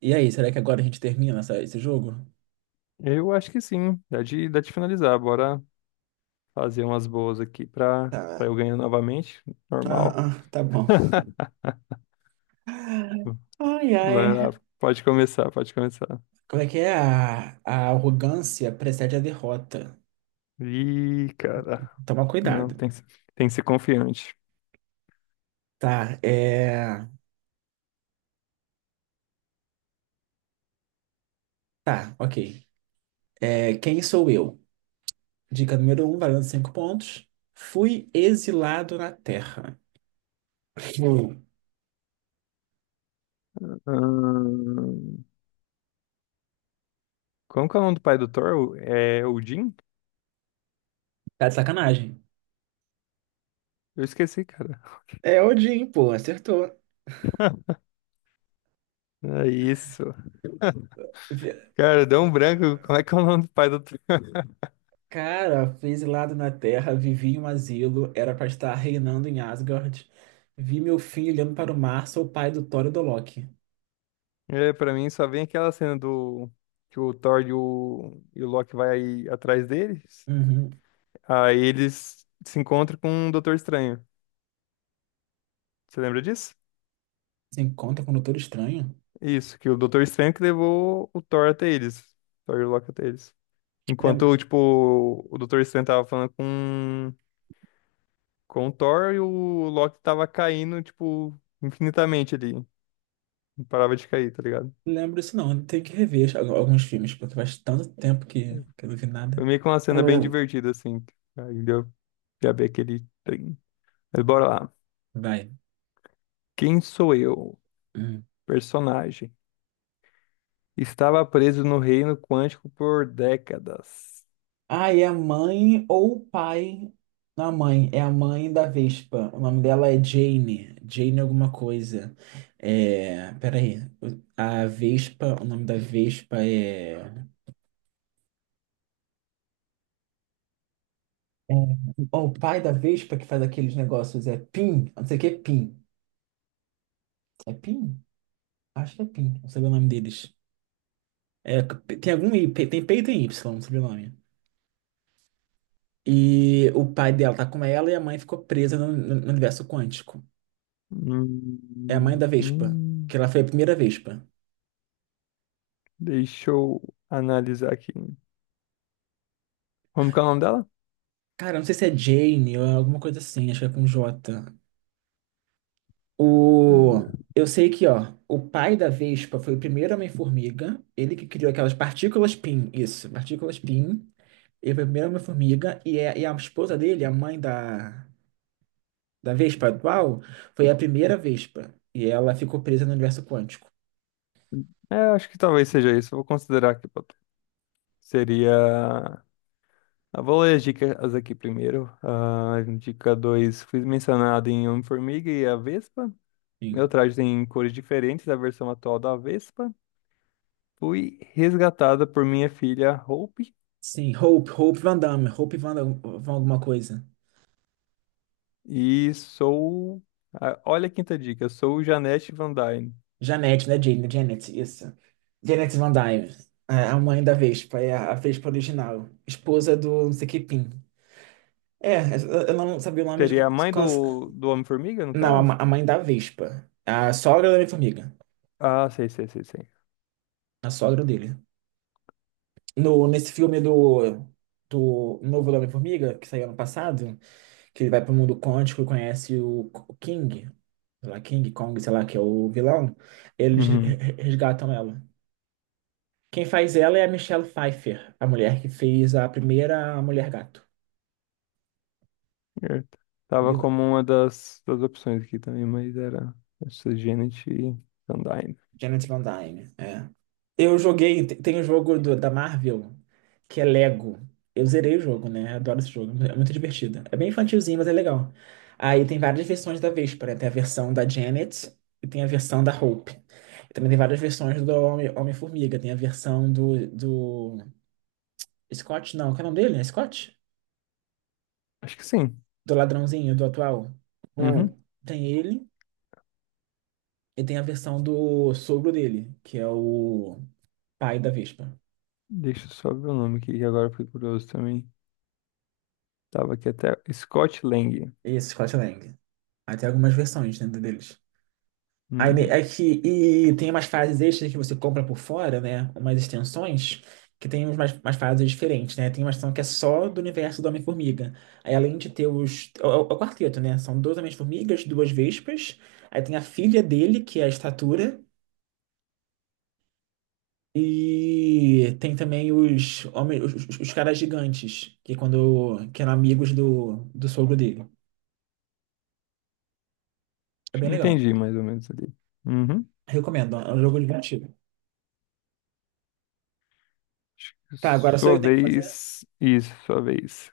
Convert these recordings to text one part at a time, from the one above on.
E aí, será que agora a gente termina esse jogo? Eu acho que sim. Dá, dá de finalizar. Bora fazer umas boas aqui Tá, pra eu ganhar novamente. ah, Normal. Tá bom. Ai, ai. Vai lá, pode começar, pode começar. Como é que é? A arrogância precede a derrota. Ih, cara. Toma Não, cuidado. Tem que ser confiante. Tá, é. Tá, ok. É, quem sou eu? Dica número um, valendo cinco pontos. Fui exilado na Terra. Pô, Ahn, Como que é o nome do pai do Thor? É Odin? tá de sacanagem. Eu esqueci, cara. É Odin, pô, acertou. É isso. Cara, deu um branco. Como é que é o nome do pai do Thor? Cara, fui exilado na Terra, vivi em um asilo, era pra estar reinando em Asgard. Vi meu filho olhando para o mar, sou o pai do Thor e do Loki. É, pra mim só vem aquela cena do que o Thor e o Loki vai atrás dele. Uhum. Aí eles se encontram com o Doutor Estranho. Você lembra disso? Se encontra com o Doutor Estranho? Isso, que o Doutor Estranho que levou o Thor até eles. Thor e o Loki até eles. Lembro, Enquanto, tipo, o Doutor Estranho tava falando com o Thor e o Loki tava caindo, tipo, infinitamente ali. Não parava de cair, tá ligado? lembro isso não, tem que rever alguns filmes, porque faz tanto tempo que eu não vi Foi nada. meio que uma É cena bem mesmo. divertida, assim. Aí deu pra ver aquele trem. Mas bora lá. Vai. Quem sou eu? Personagem. Estava preso no reino quântico por décadas. Ah, é a mãe ou o pai. Não, a mãe, é a mãe da Vespa. O nome dela é Jane. Jane alguma coisa. É, peraí. A Vespa, o nome da Vespa é. é- Ó, o pai da Vespa que faz aqueles negócios é Pim. Não sei o que é Pim. É Pim? Acho que é Pim. Não sei o nome deles. É, tem algum I, tem P e tem Y, não sei o nome. E o pai dela tá com ela e a mãe ficou presa no no universo quântico. É a mãe Hum, da Vespa. hum, Que ela foi a primeira Vespa. deixa eu analisar aqui. Como que é o nome dela? Cara, não sei se é Jane ou é alguma coisa assim, acho que é com J. O... Hum. Eu sei que, ó, o pai da Vespa foi o primeiro Homem-Formiga, ele que criou aquelas partículas PIN, isso, partículas PIN, ele foi o primeiro Homem-Formiga, e a esposa dele, a mãe da, da Vespa atual, foi a primeira Vespa, e ela ficou presa no universo quântico. É, eu acho que talvez seja isso. Eu vou considerar aqui pra tu. Seria. Eu vou ler as dicas aqui primeiro. Ah, dica dois, fui mencionado em Homem-Formiga e a Vespa. Meu Sim. traje tem cores diferentes da versão atual da Vespa. Fui resgatada por minha filha Hope. Sim, Hope, Hope Van Damme, Hope Van, Van alguma coisa. E sou... ah, olha a quinta dica. Sou Janete Van Dyne. Janete, né, Jane? Né? Janet, isso. Janet Van Dyne, a mãe da Vespa, é a Vespa original, esposa do não sei que Pin. É, eu não sabia o nome de. Seria a mãe cons- do Homem-Formiga, no Não, a caso? A mãe da Vespa, a sogra da Homem-Formiga, Ah, sei, sei, sei, sei. a sogra dele. No, Nesse filme do, do Novo Homem-Formiga, que saiu ano passado, que ele vai pro mundo quântico e conhece o King, sei lá, King Kong, sei lá, que é o vilão, eles re- Uhum. re- resgatam ela. Quem faz ela é a Michelle Pfeiffer, a mulher que fez a primeira Mulher Gato. Certo. Tava Lila, como uma das opções aqui também, mas era essa Janet Sandine. Janet Van Dyne. É. Eu joguei, tem o jogo da Marvel, que é Lego. Eu zerei o jogo, né? Adoro esse jogo, é muito divertido. É bem infantilzinho, mas é legal. Aí tem várias versões da Véspera. Tem a versão da Janet e tem a versão da Hope. E também tem várias versões do Homem-Formiga. Tem a versão do... Scott, não, qual é o nome dele? É Scott? Acho que sim. Do ladrãozinho, do atual. Uhum. Hum. Tem ele. E tem a versão do sogro dele, que é o pai da Vespa. Deixa eu só ver o nome aqui, que agora eu fiquei curioso também. Tava aqui até Scott Lang. Esse Scott Lang. Aí tem algumas versões dentro deles. Aí ne- Uhum. é que, E tem umas fases extras que você compra por fora, né? Umas extensões, que tem umas fases diferentes, né? Tem uma extensão que é só do universo do Homem-Formiga. Aí além de ter os. É é o quarteto, né? São dois Homens-Formigas, duas Vespas. Aí tem a filha dele, que é a Estatura. E tem também os homens, os caras gigantes, que é quando que eram amigos do sogro dele. É Acho que bem legal. entendi mais ou menos ali. Uhum. Recomendo, é um jogo divertido. Acho que é Tá, agora só eu sua que tenho que fazer? vez. Isso, sua vez.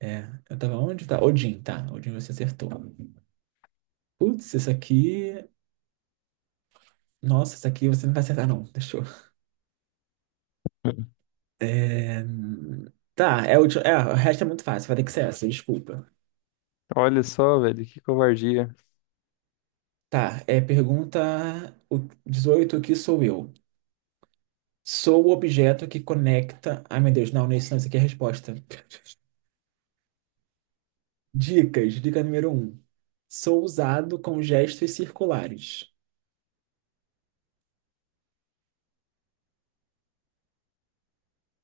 É, eu tava onde? Tá. Odin você acertou. Putz, isso aqui. Nossa, isso aqui você não vai acertar, não. Deixa eu. Uhum. É... Tá, é é, o resto é muito fácil, vai ter que ser essa, desculpa. Olha só, velho, que covardia. Tá, é pergunta o- dezoito, o que sou eu? Sou o objeto que conecta. Ai, meu Deus, não, não é isso, não, isso aqui é a resposta. Dicas, dica número um. Sou usado com gestos circulares.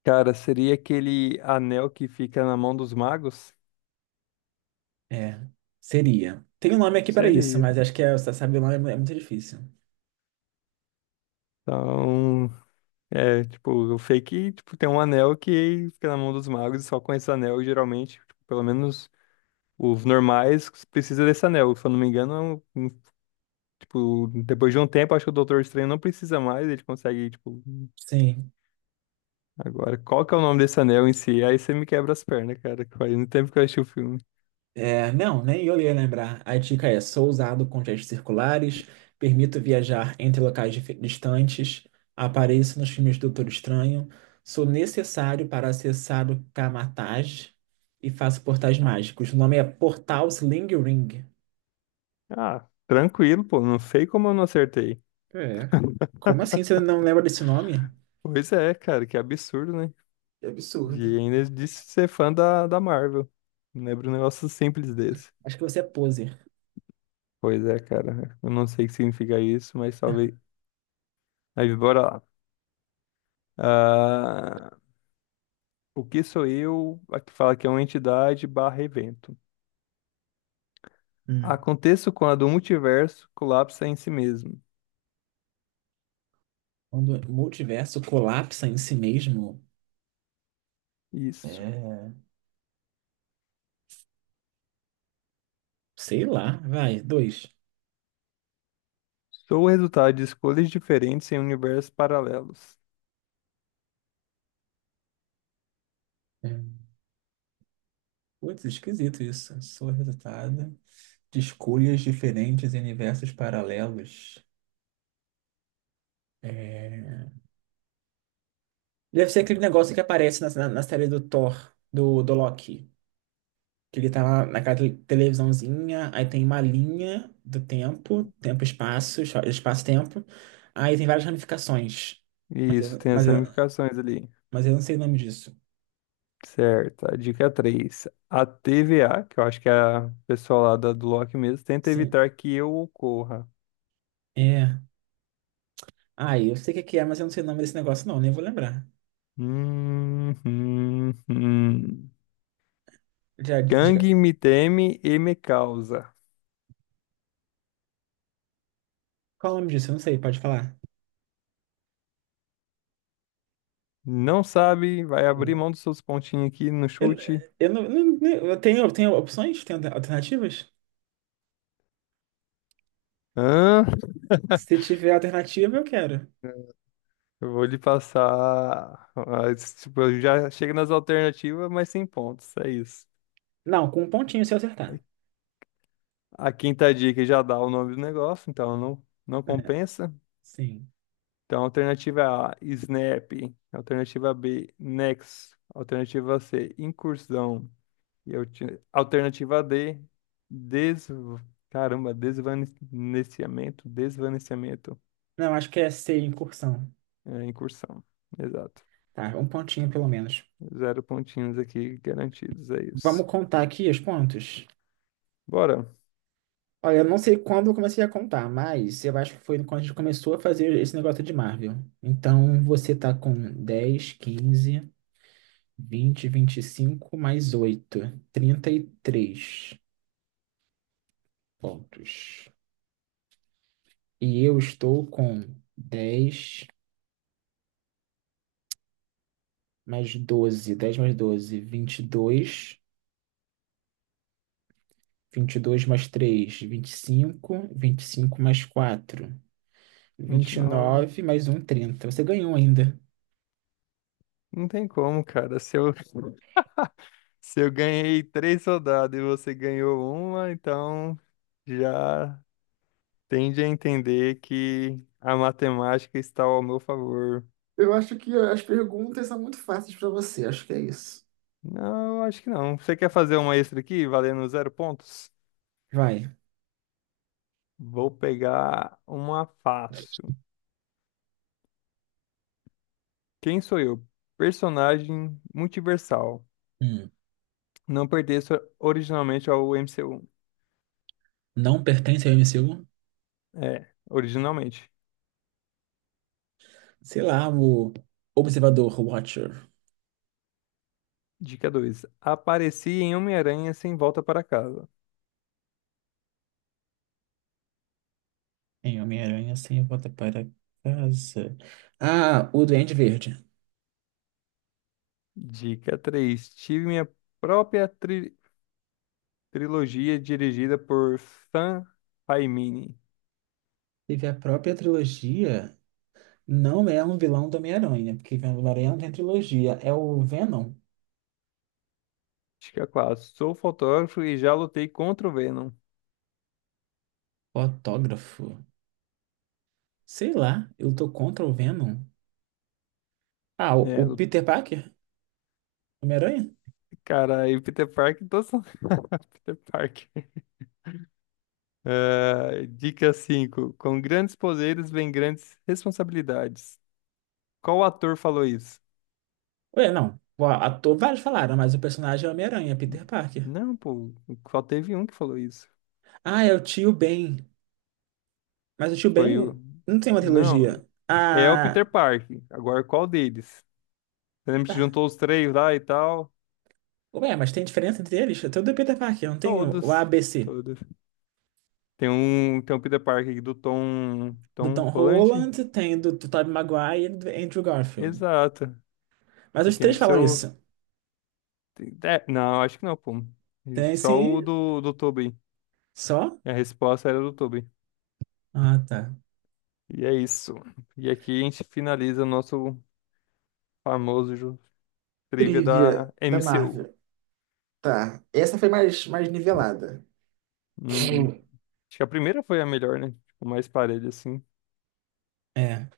Cara, seria aquele anel que fica na mão dos magos? É, seria. Tem um nome aqui para isso, Seria. mas acho que é, você sabe o nome é muito difícil. Então, é, tipo, o fake, tipo, tem um anel que fica na mão dos magos e só com esse anel, geralmente, tipo, pelo menos os normais precisa desse anel. Se eu não me engano, é tipo, depois de um tempo, acho que o Doutor Estranho não precisa mais, ele consegue, tipo, Sim. agora, qual que é o nome desse anel em si? Aí você me quebra as pernas, cara, que faz muito tempo que eu assisti o filme. É, não, nem eu ia lembrar. A dica é: sou usado com gestos circulares, permito viajar entre locais distantes, apareço nos filmes do Doutor Estranho, sou necessário para acessar o Kamatage e faço portais mágicos. O nome é Portal Sling Ring. Ah, tranquilo, pô, não sei como eu não acertei. É. Como assim você não lembra desse nome? Pois é, cara, que absurdo, né? Que E absurdo. ainda disse ser fã da Marvel. Lembra um negócio simples desse. Acho que você é poser. Pois é, cara. Eu não sei o que significa isso, mas talvez. Mas bora lá. Ah, o que sou eu? A que fala que é uma entidade barra evento. Hum. Aconteço quando o multiverso colapsa em si mesmo. Quando o multiverso colapsa em si mesmo, Isso. é. Sei lá, vai, dois. Sou o resultado de escolhas diferentes em universos paralelos. É. Putz, esquisito isso. Sou resultado de escolhas diferentes em universos paralelos. É... Deve ser aquele negócio que aparece na série do Thor, do Loki. Que ele tá lá naquela televisãozinha, aí tem uma linha do tempo, tempo-espaço, espaço-tempo. Aí tem várias ramificações. Mas eu, Isso, tem as mas, eu, ramificações ali. mas eu não sei o nome disso. Certo, a dica três, a TVA, que eu acho que é a pessoa lá do Loki mesmo, tenta Sim, evitar que eu ocorra. é. Ah, eu sei o que que é, mas eu não sei o nome desse negócio, não, nem vou lembrar. Hum, hum, hum. Já, diga, Gangue me teme e me causa. qual é o nome disso? Eu não sei, pode falar. Não sabe, vai abrir mão dos seus pontinhos aqui no Eu, chute. eu não, não- não- tenho, tenho opções? Tenho alternativas? Hã? Se tiver alternativa, eu quero. Eu vou lhe passar. Ah, esse tipo, eu já chega nas alternativas, mas sem pontos. É isso. Não, com um pontinho se eu acertar. A quinta dica já dá o nome do negócio, então não compensa. Sim. Então, alternativa A, Snap. Alternativa B, Nex. Alternativa C, Incursão. E alternativa D, des... Caramba, desvanecimento. Não, acho que é C, incursão. É, incursão. Exato. Tá, um pontinho pelo menos. Zero pontinhos aqui garantidos, é isso. Vamos contar aqui os pontos. Bora. Olha, eu não sei quando eu comecei a contar, mas eu acho que foi quando a gente começou a fazer esse negócio de Marvel. Então, você tá com dez, quinze, vinte, vinte e cinco, mais oito, trinta e três pontos. E eu estou com dez, mais doze, 10 mais 12, 22, dois mais 3, 25, cinco mais Vinte e 4, nove. nove mais um, trinta. Você ganhou ainda. Não tem como, cara. Se eu, se eu ganhei três rodadas e você ganhou uma, então já. Tende a entender que a matemática está ao meu favor. Eu acho que as perguntas são muito fáceis para você, acho que é isso. Não, acho que não. Você quer fazer uma extra aqui, valendo zero pontos? Vai. Vou pegar uma fácil. Quem sou eu? Personagem multiversal. Hum. Não pertenço originalmente ao MCU. Não pertence ao MCU? É, originalmente. Sei lá, o Observador, o Watcher. Dica 2. Apareci em Homem-Aranha sem volta para casa. Em Homem-Aranha sem volta para casa. Ah, o Duende Verde. Dica 3. Tive minha própria tri- trilogia dirigida por Sam Raimi. Teve a própria trilogia. Não é um vilão do Homem-Aranha, né? Porque o Homem-Aranha não tem trilogia. É o Venom. Acho que é quase. Sou fotógrafo e já lutei contra o Venom. O autógrafo. Sei lá, eu tô contra o Venom. Ah, É, o Peter Parker? Homem-Aranha? cara, e Peter Parker, todos são Peter Parker. Ah, dica cinco, com grandes poderes vem grandes responsabilidades. Qual ator falou isso? Ué, não. O ator, vários falaram, mas o personagem é o Homem-Aranha, Peter Parker. Não, pô, só teve um que falou isso. Ah, é o tio Ben. Mas o tio Foi o. Ben não tem uma Não, trilogia. é o Peter Ah, Parker. Agora, qual deles? Você lembra que juntou os três lá e tal? ué, mas tem diferença entre eles? Tem o do Peter Parker, não tem o Todos. ABC. Todos. Tem um Peter Parker aqui do Tom, Do Tom Tom Holland? Holland, tem do, do Tobey Maguire e do Andrew Garfield. Exato. Mas E os tem três do falam seu. isso. É, não, acho que não, pô. E Tem só o sim, do, do Tobey. só. A resposta era do Tobey. Ah, tá. E é isso. E aqui a gente finaliza o nosso famoso trivia da Trivia da MCU. Marvel. Tá. Essa foi mais, mais nivelada. Hum, Hum. acho que a primeira foi a melhor, né? Tipo, mais parelha, assim. É.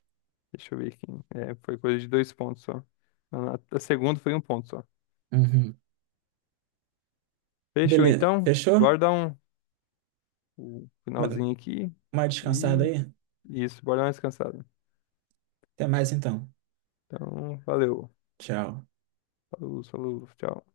Deixa eu ver aqui. É, foi coisa de dois pontos só. A segunda foi um ponto só. Uhum. Fechou, Beleza. então. Fechou? Bora dar um, um Ma- finalzinho aqui. Uma descansada E aí? isso, bora dar uma descansada. Até mais então. Então, valeu. Tchau. Falou, falou, tchau.